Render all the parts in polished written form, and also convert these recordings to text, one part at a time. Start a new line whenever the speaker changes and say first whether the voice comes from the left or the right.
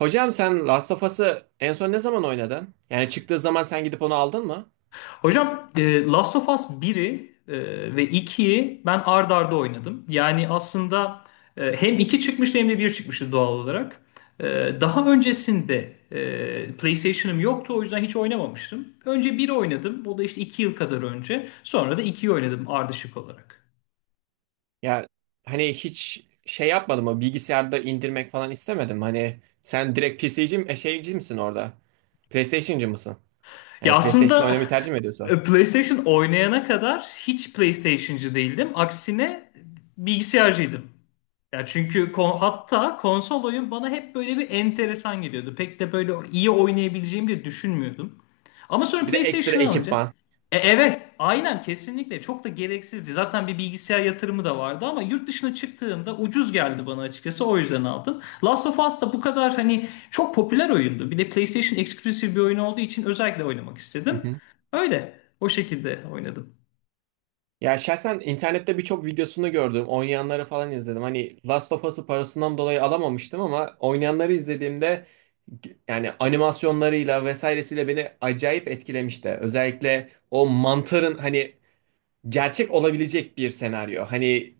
right: Hocam sen Last of Us'ı en son ne zaman oynadın? Yani çıktığı zaman sen gidip onu aldın mı?
left: Hocam Last of Us 1'i ve ikiyi ben ard arda oynadım. Yani aslında hem 2 çıkmıştı hem de bir çıkmıştı doğal olarak. Daha öncesinde PlayStation'ım yoktu, o yüzden hiç oynamamıştım. Önce biri oynadım. Bu da işte 2 yıl kadar önce. Sonra da ikiyi oynadım ardışık olarak.
right: Ya hani hiç şey yapmadın mı? Bilgisayarda indirmek falan istemedim. Hani sen direkt PC'ci mi, şeyci misin orada? PlayStation'cı mısın?
left: Ya
right: Yani PlayStation
left: aslında
right: oynamayı tercih mi ediyorsun?
left: PlayStation oynayana kadar hiç PlayStation'cı değildim. Aksine bilgisayarcıydım. Ya çünkü hatta konsol oyun bana hep böyle bir enteresan geliyordu. Pek de böyle iyi oynayabileceğimi de düşünmüyordum. Ama sonra
right: Bir de ekstra
left: PlayStation'ı alınca
right: ekipman.
left: evet, aynen, kesinlikle çok da gereksizdi. Zaten bir bilgisayar yatırımı da vardı ama yurt dışına çıktığımda ucuz geldi bana açıkçası, o yüzden aldım. Last of Us da bu kadar hani çok popüler oyundu. Bir de PlayStation eksklusif bir oyun olduğu için özellikle oynamak
right: Hı
left: istedim.
right: hı.
left: Öyle o şekilde oynadım.
right: Ya şahsen internette birçok videosunu gördüm. Oynayanları falan izledim. Hani Last of Us'ı parasından dolayı alamamıştım ama oynayanları izlediğimde yani animasyonlarıyla vesairesiyle beni acayip etkilemişti. Özellikle o mantarın hani gerçek olabilecek bir senaryo. Hani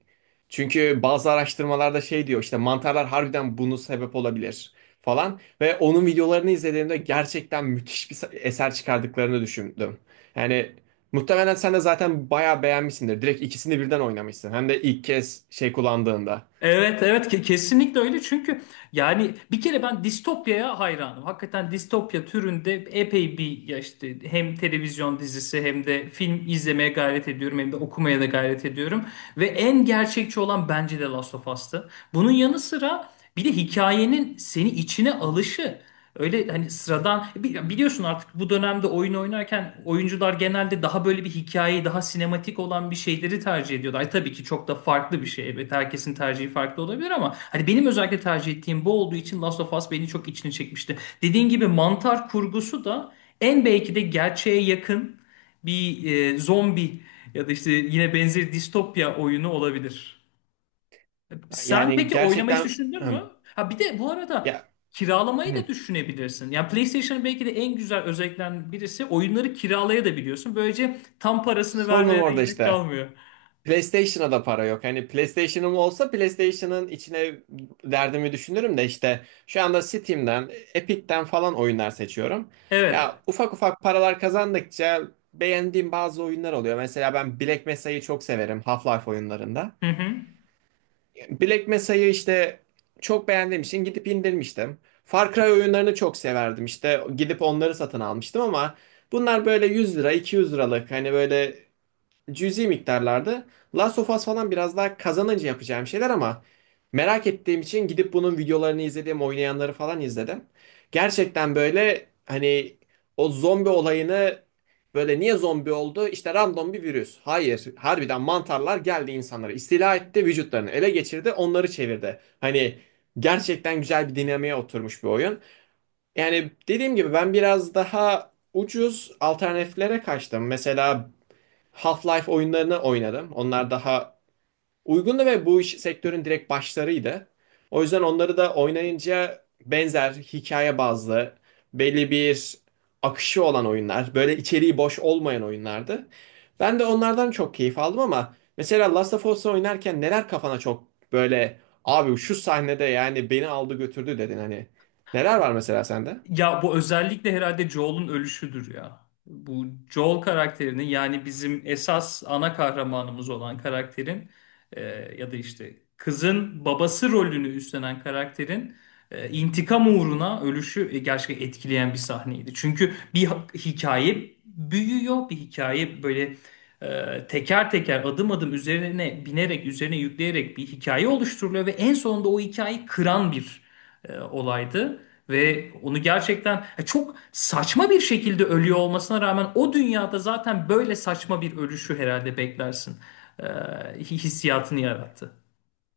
right: çünkü bazı araştırmalarda şey diyor işte mantarlar harbiden bunu sebep olabilir falan ve onun videolarını izlediğimde gerçekten müthiş bir eser çıkardıklarını düşündüm. Yani muhtemelen sen de zaten bayağı beğenmişsindir. Direkt ikisini birden oynamışsın. Hem de ilk kez şey kullandığında.
left: Evet, evet, kesinlikle öyle, çünkü yani bir kere ben distopyaya hayranım. Hakikaten distopya türünde epey bir, ya işte, hem televizyon dizisi hem de film izlemeye gayret ediyorum, hem de okumaya da gayret ediyorum. Ve en gerçekçi olan bence de Last of Us'tı. Bunun yanı sıra bir de hikayenin seni içine alışı. Öyle hani sıradan, biliyorsun, artık bu dönemde oyun oynarken oyuncular genelde daha böyle bir hikayeyi, daha sinematik olan bir şeyleri tercih ediyorlar. Ay, tabii ki çok da farklı bir şey. Evet, herkesin tercihi farklı olabilir ama hani benim özellikle tercih ettiğim bu olduğu için Last of Us beni çok içine çekmişti. Dediğin gibi mantar kurgusu da en belki de gerçeğe yakın bir zombi ya da işte yine benzeri distopya oyunu olabilir. Sen
right: Yani
left: peki oynamayı hiç
right: gerçekten.
left: düşündün mü?
right: Hım.
left: Ha, bir de bu arada
right: Ya
left: kiralamayı da
right: hım,
left: düşünebilirsin. Yani PlayStation'ın belki de en güzel özelliklerinden birisi, oyunları kiralayabiliyorsun. Böylece tam parasını
right: sorunum
left: vermeye de
right: orada
left: gerek
right: işte.
left: kalmıyor.
right: PlayStation'a da para yok. Hani PlayStation'ım olsa PlayStation'ın içine derdimi düşünürüm de işte şu anda Steam'den, Epic'ten falan oyunlar seçiyorum.
left: Evet.
right: Ya ufak ufak paralar kazandıkça beğendiğim bazı oyunlar oluyor. Mesela ben Black Mesa'yı çok severim Half-Life oyunlarında.
left: Hı hı.
right: Black Mesa'yı işte çok beğendiğim için gidip indirmiştim. Far Cry oyunlarını çok severdim. İşte gidip onları satın almıştım ama bunlar böyle 100 lira, 200 liralık hani böyle cüzi miktarlarda. Last of Us falan biraz daha kazanınca yapacağım şeyler ama merak ettiğim için gidip bunun videolarını izledim, oynayanları falan izledim. Gerçekten böyle hani o zombi olayını böyle niye zombi oldu? İşte random bir virüs. Hayır, harbiden mantarlar geldi insanlara, istila etti, vücutlarını ele geçirdi, onları çevirdi. Hani gerçekten güzel bir dinamiğe oturmuş bir oyun. Yani dediğim gibi ben biraz daha ucuz alternatiflere kaçtım. Mesela Half-Life oyunlarını oynadım. Onlar daha uygundu ve bu iş sektörün direkt başlarıydı. O yüzden onları da oynayınca benzer hikaye bazlı belli bir akışı olan oyunlar, böyle içeriği boş olmayan oyunlardı. Ben de onlardan çok keyif aldım ama mesela Last of Us'ı oynarken neler kafana çok böyle abi şu sahnede yani beni aldı götürdü dedin hani. Neler var mesela sende?
left: Ya bu özellikle herhalde Joel'un ölüşüdür ya. Bu Joel karakterinin, yani bizim esas ana kahramanımız olan karakterin, e, ya da işte kızın babası rolünü üstlenen karakterin intikam uğruna ölüşü gerçekten etkileyen bir sahneydi. Çünkü bir hikaye büyüyor, bir hikaye böyle teker teker, adım adım üzerine binerek, üzerine yükleyerek bir hikaye oluşturuluyor ve en sonunda o hikayeyi kıran bir olaydı ve onu gerçekten çok saçma bir şekilde ölüyor olmasına rağmen o dünyada zaten böyle saçma bir ölüşü herhalde beklersin. Hissiyatını yarattı.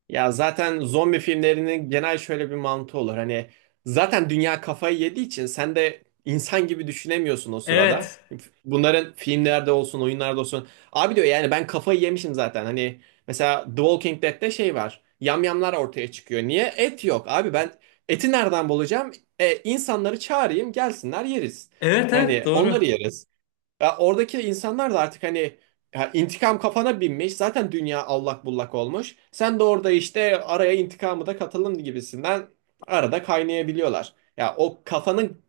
right: Ya zaten zombi filmlerinin genel şöyle bir mantığı olur. Hani zaten dünya kafayı yediği için sen de insan gibi düşünemiyorsun o sırada.
left: Evet.
right: Bunların filmlerde olsun, oyunlarda olsun. Abi diyor yani ben kafayı yemişim zaten. Hani mesela The Walking Dead'te şey var. Yamyamlar ortaya çıkıyor. Niye? Et yok. Abi ben eti nereden bulacağım? İnsanları çağırayım, gelsinler yeriz.
left: Evet, evet,
right: Hani
left: doğru.
right: onları yeriz. Ya oradaki insanlar da artık hani ya intikam kafana binmiş. Zaten dünya allak bullak olmuş. Sen de orada işte araya intikamı da katalım gibisinden arada kaynayabiliyorlar. Ya o kafanın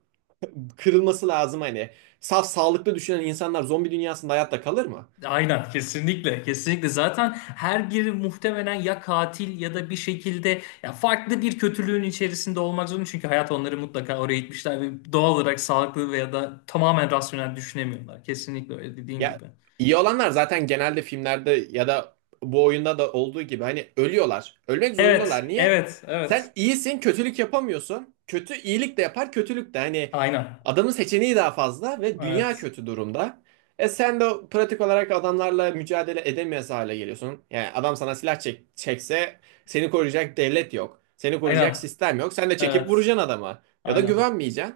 right: kırılması lazım hani. Saf sağlıklı düşünen insanlar zombi dünyasında hayatta kalır mı?
left: Aynen, kesinlikle kesinlikle zaten her biri muhtemelen ya katil ya da bir şekilde ya farklı bir kötülüğün içerisinde olmak zorunda, çünkü hayat onları mutlaka oraya itmişler ve doğal olarak sağlıklı veya da tamamen rasyonel düşünemiyorlar. Kesinlikle öyle, dediğin
right: Ya
left: gibi.
right: iyi olanlar zaten genelde filmlerde ya da bu oyunda da olduğu gibi hani ölüyorlar. Ölmek
left: Evet,
right: zorundalar. Niye?
left: evet, evet.
right: Sen iyisin, kötülük yapamıyorsun. Kötü iyilik de yapar, kötülük de. Hani
left: Aynen.
right: adamın seçeneği daha fazla ve dünya
left: Evet.
right: kötü durumda. E sen de pratik olarak adamlarla mücadele edemez hale geliyorsun. Yani adam sana silah çek çekse seni koruyacak devlet yok. Seni koruyacak
left: Aynen.
right: sistem yok. Sen de çekip
left: Evet.
right: vuracaksın adama. Ya da
left: Aynen.
right: güvenmeyeceksin.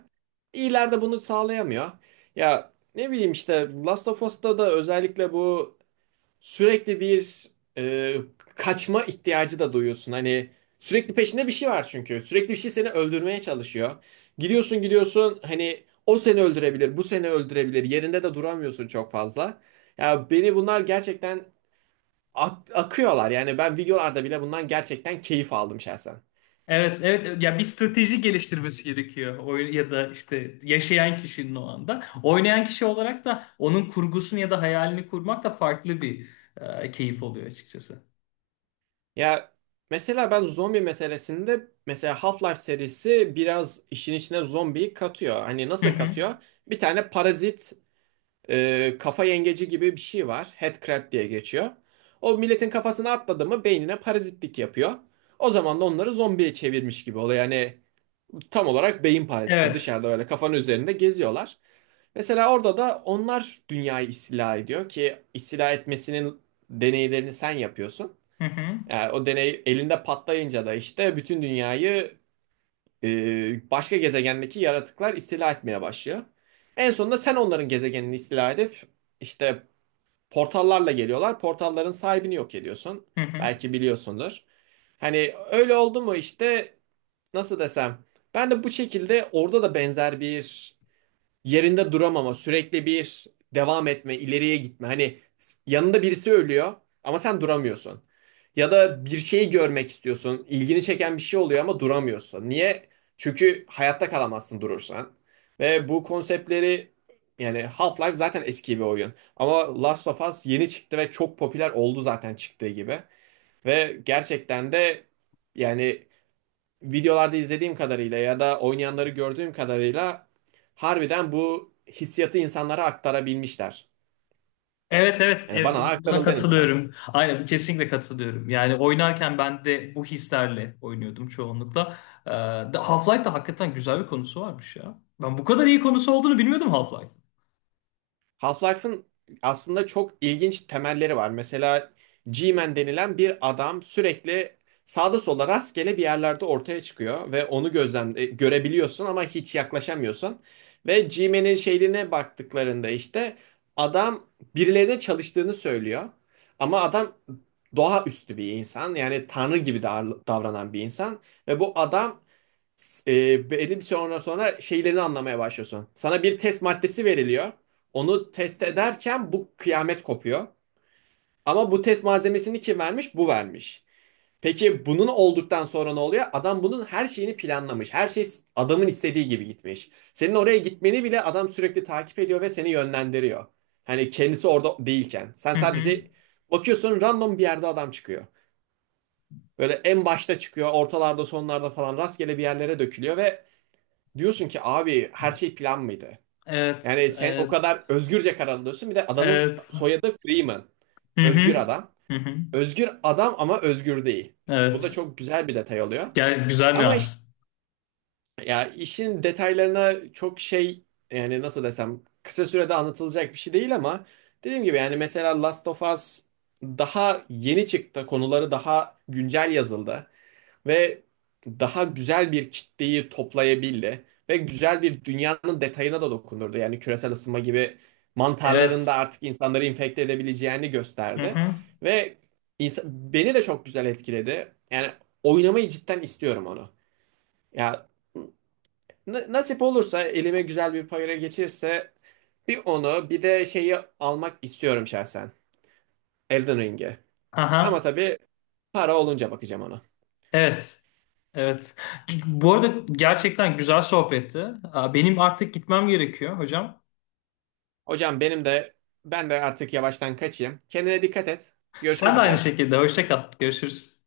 right: İyiler de bunu sağlayamıyor. Ya ne bileyim işte Last of Us'ta da özellikle bu sürekli bir e, kaçma ihtiyacı da duyuyorsun. Hani sürekli peşinde bir şey var çünkü. Sürekli bir şey seni öldürmeye çalışıyor. Gidiyorsun gidiyorsun hani o seni öldürebilir, bu seni öldürebilir. Yerinde de duramıyorsun çok fazla. Ya beni bunlar gerçekten akıyorlar. Yani ben videolarda bile bundan gerçekten keyif aldım şahsen.
left: Evet, evet ya bir strateji geliştirmesi gerekiyor oyun ya da işte yaşayan kişinin o anda. Oynayan kişi olarak da onun kurgusunu ya da hayalini kurmak da farklı bir e, keyif oluyor açıkçası.
right: Ya mesela ben zombi meselesinde mesela Half-Life serisi biraz işin içine zombiyi katıyor. Hani
left: Hı
right: nasıl
left: hı.
right: katıyor? Bir tane parazit, kafa yengeci gibi bir şey var. Headcrab diye geçiyor. O milletin kafasına atladı mı beynine parazitlik yapıyor. O zaman da onları zombiye çevirmiş gibi oluyor. Yani tam olarak beyin paraziti
left: Evet.
right: dışarıda öyle kafanın üzerinde geziyorlar. Mesela orada da onlar dünyayı istila ediyor ki istila etmesinin deneylerini sen yapıyorsun.
left: Hı hı.
right: Yani o deney elinde patlayınca da işte bütün dünyayı başka gezegendeki yaratıklar istila etmeye başlıyor. En sonunda sen onların gezegenini istila edip işte portallarla geliyorlar. Portalların sahibini yok ediyorsun.
left: Hı hı.
right: Belki biliyorsundur. Hani öyle oldu mu işte nasıl desem ben de bu şekilde orada da benzer bir yerinde duramama, sürekli bir devam etme, ileriye gitme. Hani yanında birisi ölüyor ama sen duramıyorsun. Ya da bir şeyi görmek istiyorsun, ilgini çeken bir şey oluyor ama duramıyorsun. Niye? Çünkü hayatta kalamazsın durursan. Ve bu konseptleri, yani Half-Life zaten eski bir oyun. Ama Last of Us yeni çıktı ve çok popüler oldu zaten çıktığı gibi. Ve gerçekten de yani videolarda izlediğim kadarıyla ya da oynayanları gördüğüm kadarıyla harbiden bu hissiyatı insanlara aktarabilmişler.
left: Evet, evet
right: Yani
left: evet,
right: bana
left: buna
right: aktarıldı en azından.
left: katılıyorum. Aynen, kesinlikle katılıyorum. Yani oynarken ben de bu hislerle oynuyordum çoğunlukla. Ee, Half-Life'da hakikaten güzel bir konusu varmış ya. Ben bu kadar iyi konusu olduğunu bilmiyordum Half-Life.
right: Half-Life'ın aslında çok ilginç temelleri var. Mesela G-Man denilen bir adam sürekli sağda solda rastgele bir yerlerde ortaya çıkıyor ve onu görebiliyorsun ama hiç yaklaşamıyorsun. Ve G-Man'in şeyine baktıklarında işte adam birilerine çalıştığını söylüyor. Ama adam doğaüstü bir insan, yani tanrı gibi davranan bir insan ve bu adam, benim sonra şeylerini anlamaya başlıyorsun. Sana bir test maddesi veriliyor. Onu test ederken bu kıyamet kopuyor. Ama bu test malzemesini kim vermiş? Bu vermiş. Peki bunun olduktan sonra ne oluyor? Adam bunun her şeyini planlamış. Her şey adamın istediği gibi gitmiş. Senin oraya gitmeni bile adam sürekli takip ediyor ve seni yönlendiriyor. Hani kendisi orada değilken. Sen
left: Hı hı.
right: sadece bakıyorsun random bir yerde adam çıkıyor. Böyle en başta çıkıyor, ortalarda, sonlarda falan rastgele bir yerlere dökülüyor ve diyorsun ki abi her şey plan mıydı?
left: Evet,
right: Yani sen o
left: evet,
right: kadar özgürce karar alıyorsun. Bir de adamın
left: evet.
right: soyadı Freeman.
left: Hı hı.
right: Özgür adam.
left: Hı hı.
right: Özgür adam ama özgür değil. Bu da
left: Evet.
right: çok güzel bir detay oluyor.
left: Gel güzel
right: Ama işte
left: nüans.
right: ya işin detaylarına çok şey, yani nasıl desem kısa sürede anlatılacak bir şey değil ama dediğim gibi yani mesela Last of Us daha yeni çıktı. Konuları daha güncel yazıldı ve daha güzel bir kitleyi toplayabildi ve güzel bir dünyanın detayına da dokundurdu. Yani küresel ısınma gibi mantarlarında
left: Evet.
right: artık insanları infekte edebileceğini
left: Hı
right: gösterdi
left: hı.
right: ve insan, beni de çok güzel etkiledi. Yani oynamayı cidden istiyorum onu. Ya nasip olursa elime güzel bir para geçirse bir onu bir de şeyi almak istiyorum şahsen. Elden Ring'i. Ama
left: Aha.
right: tabii para olunca bakacağım ona.
left: Evet. Evet. Bu arada gerçekten güzel sohbetti. Benim artık gitmem gerekiyor, hocam.
right: Hocam benim de ben de artık yavaştan kaçayım. Kendine dikkat et.
left: Sen
right: Görüşmek
left: de aynı
right: üzere.
left: şekilde. Hoşça kal. Görüşürüz.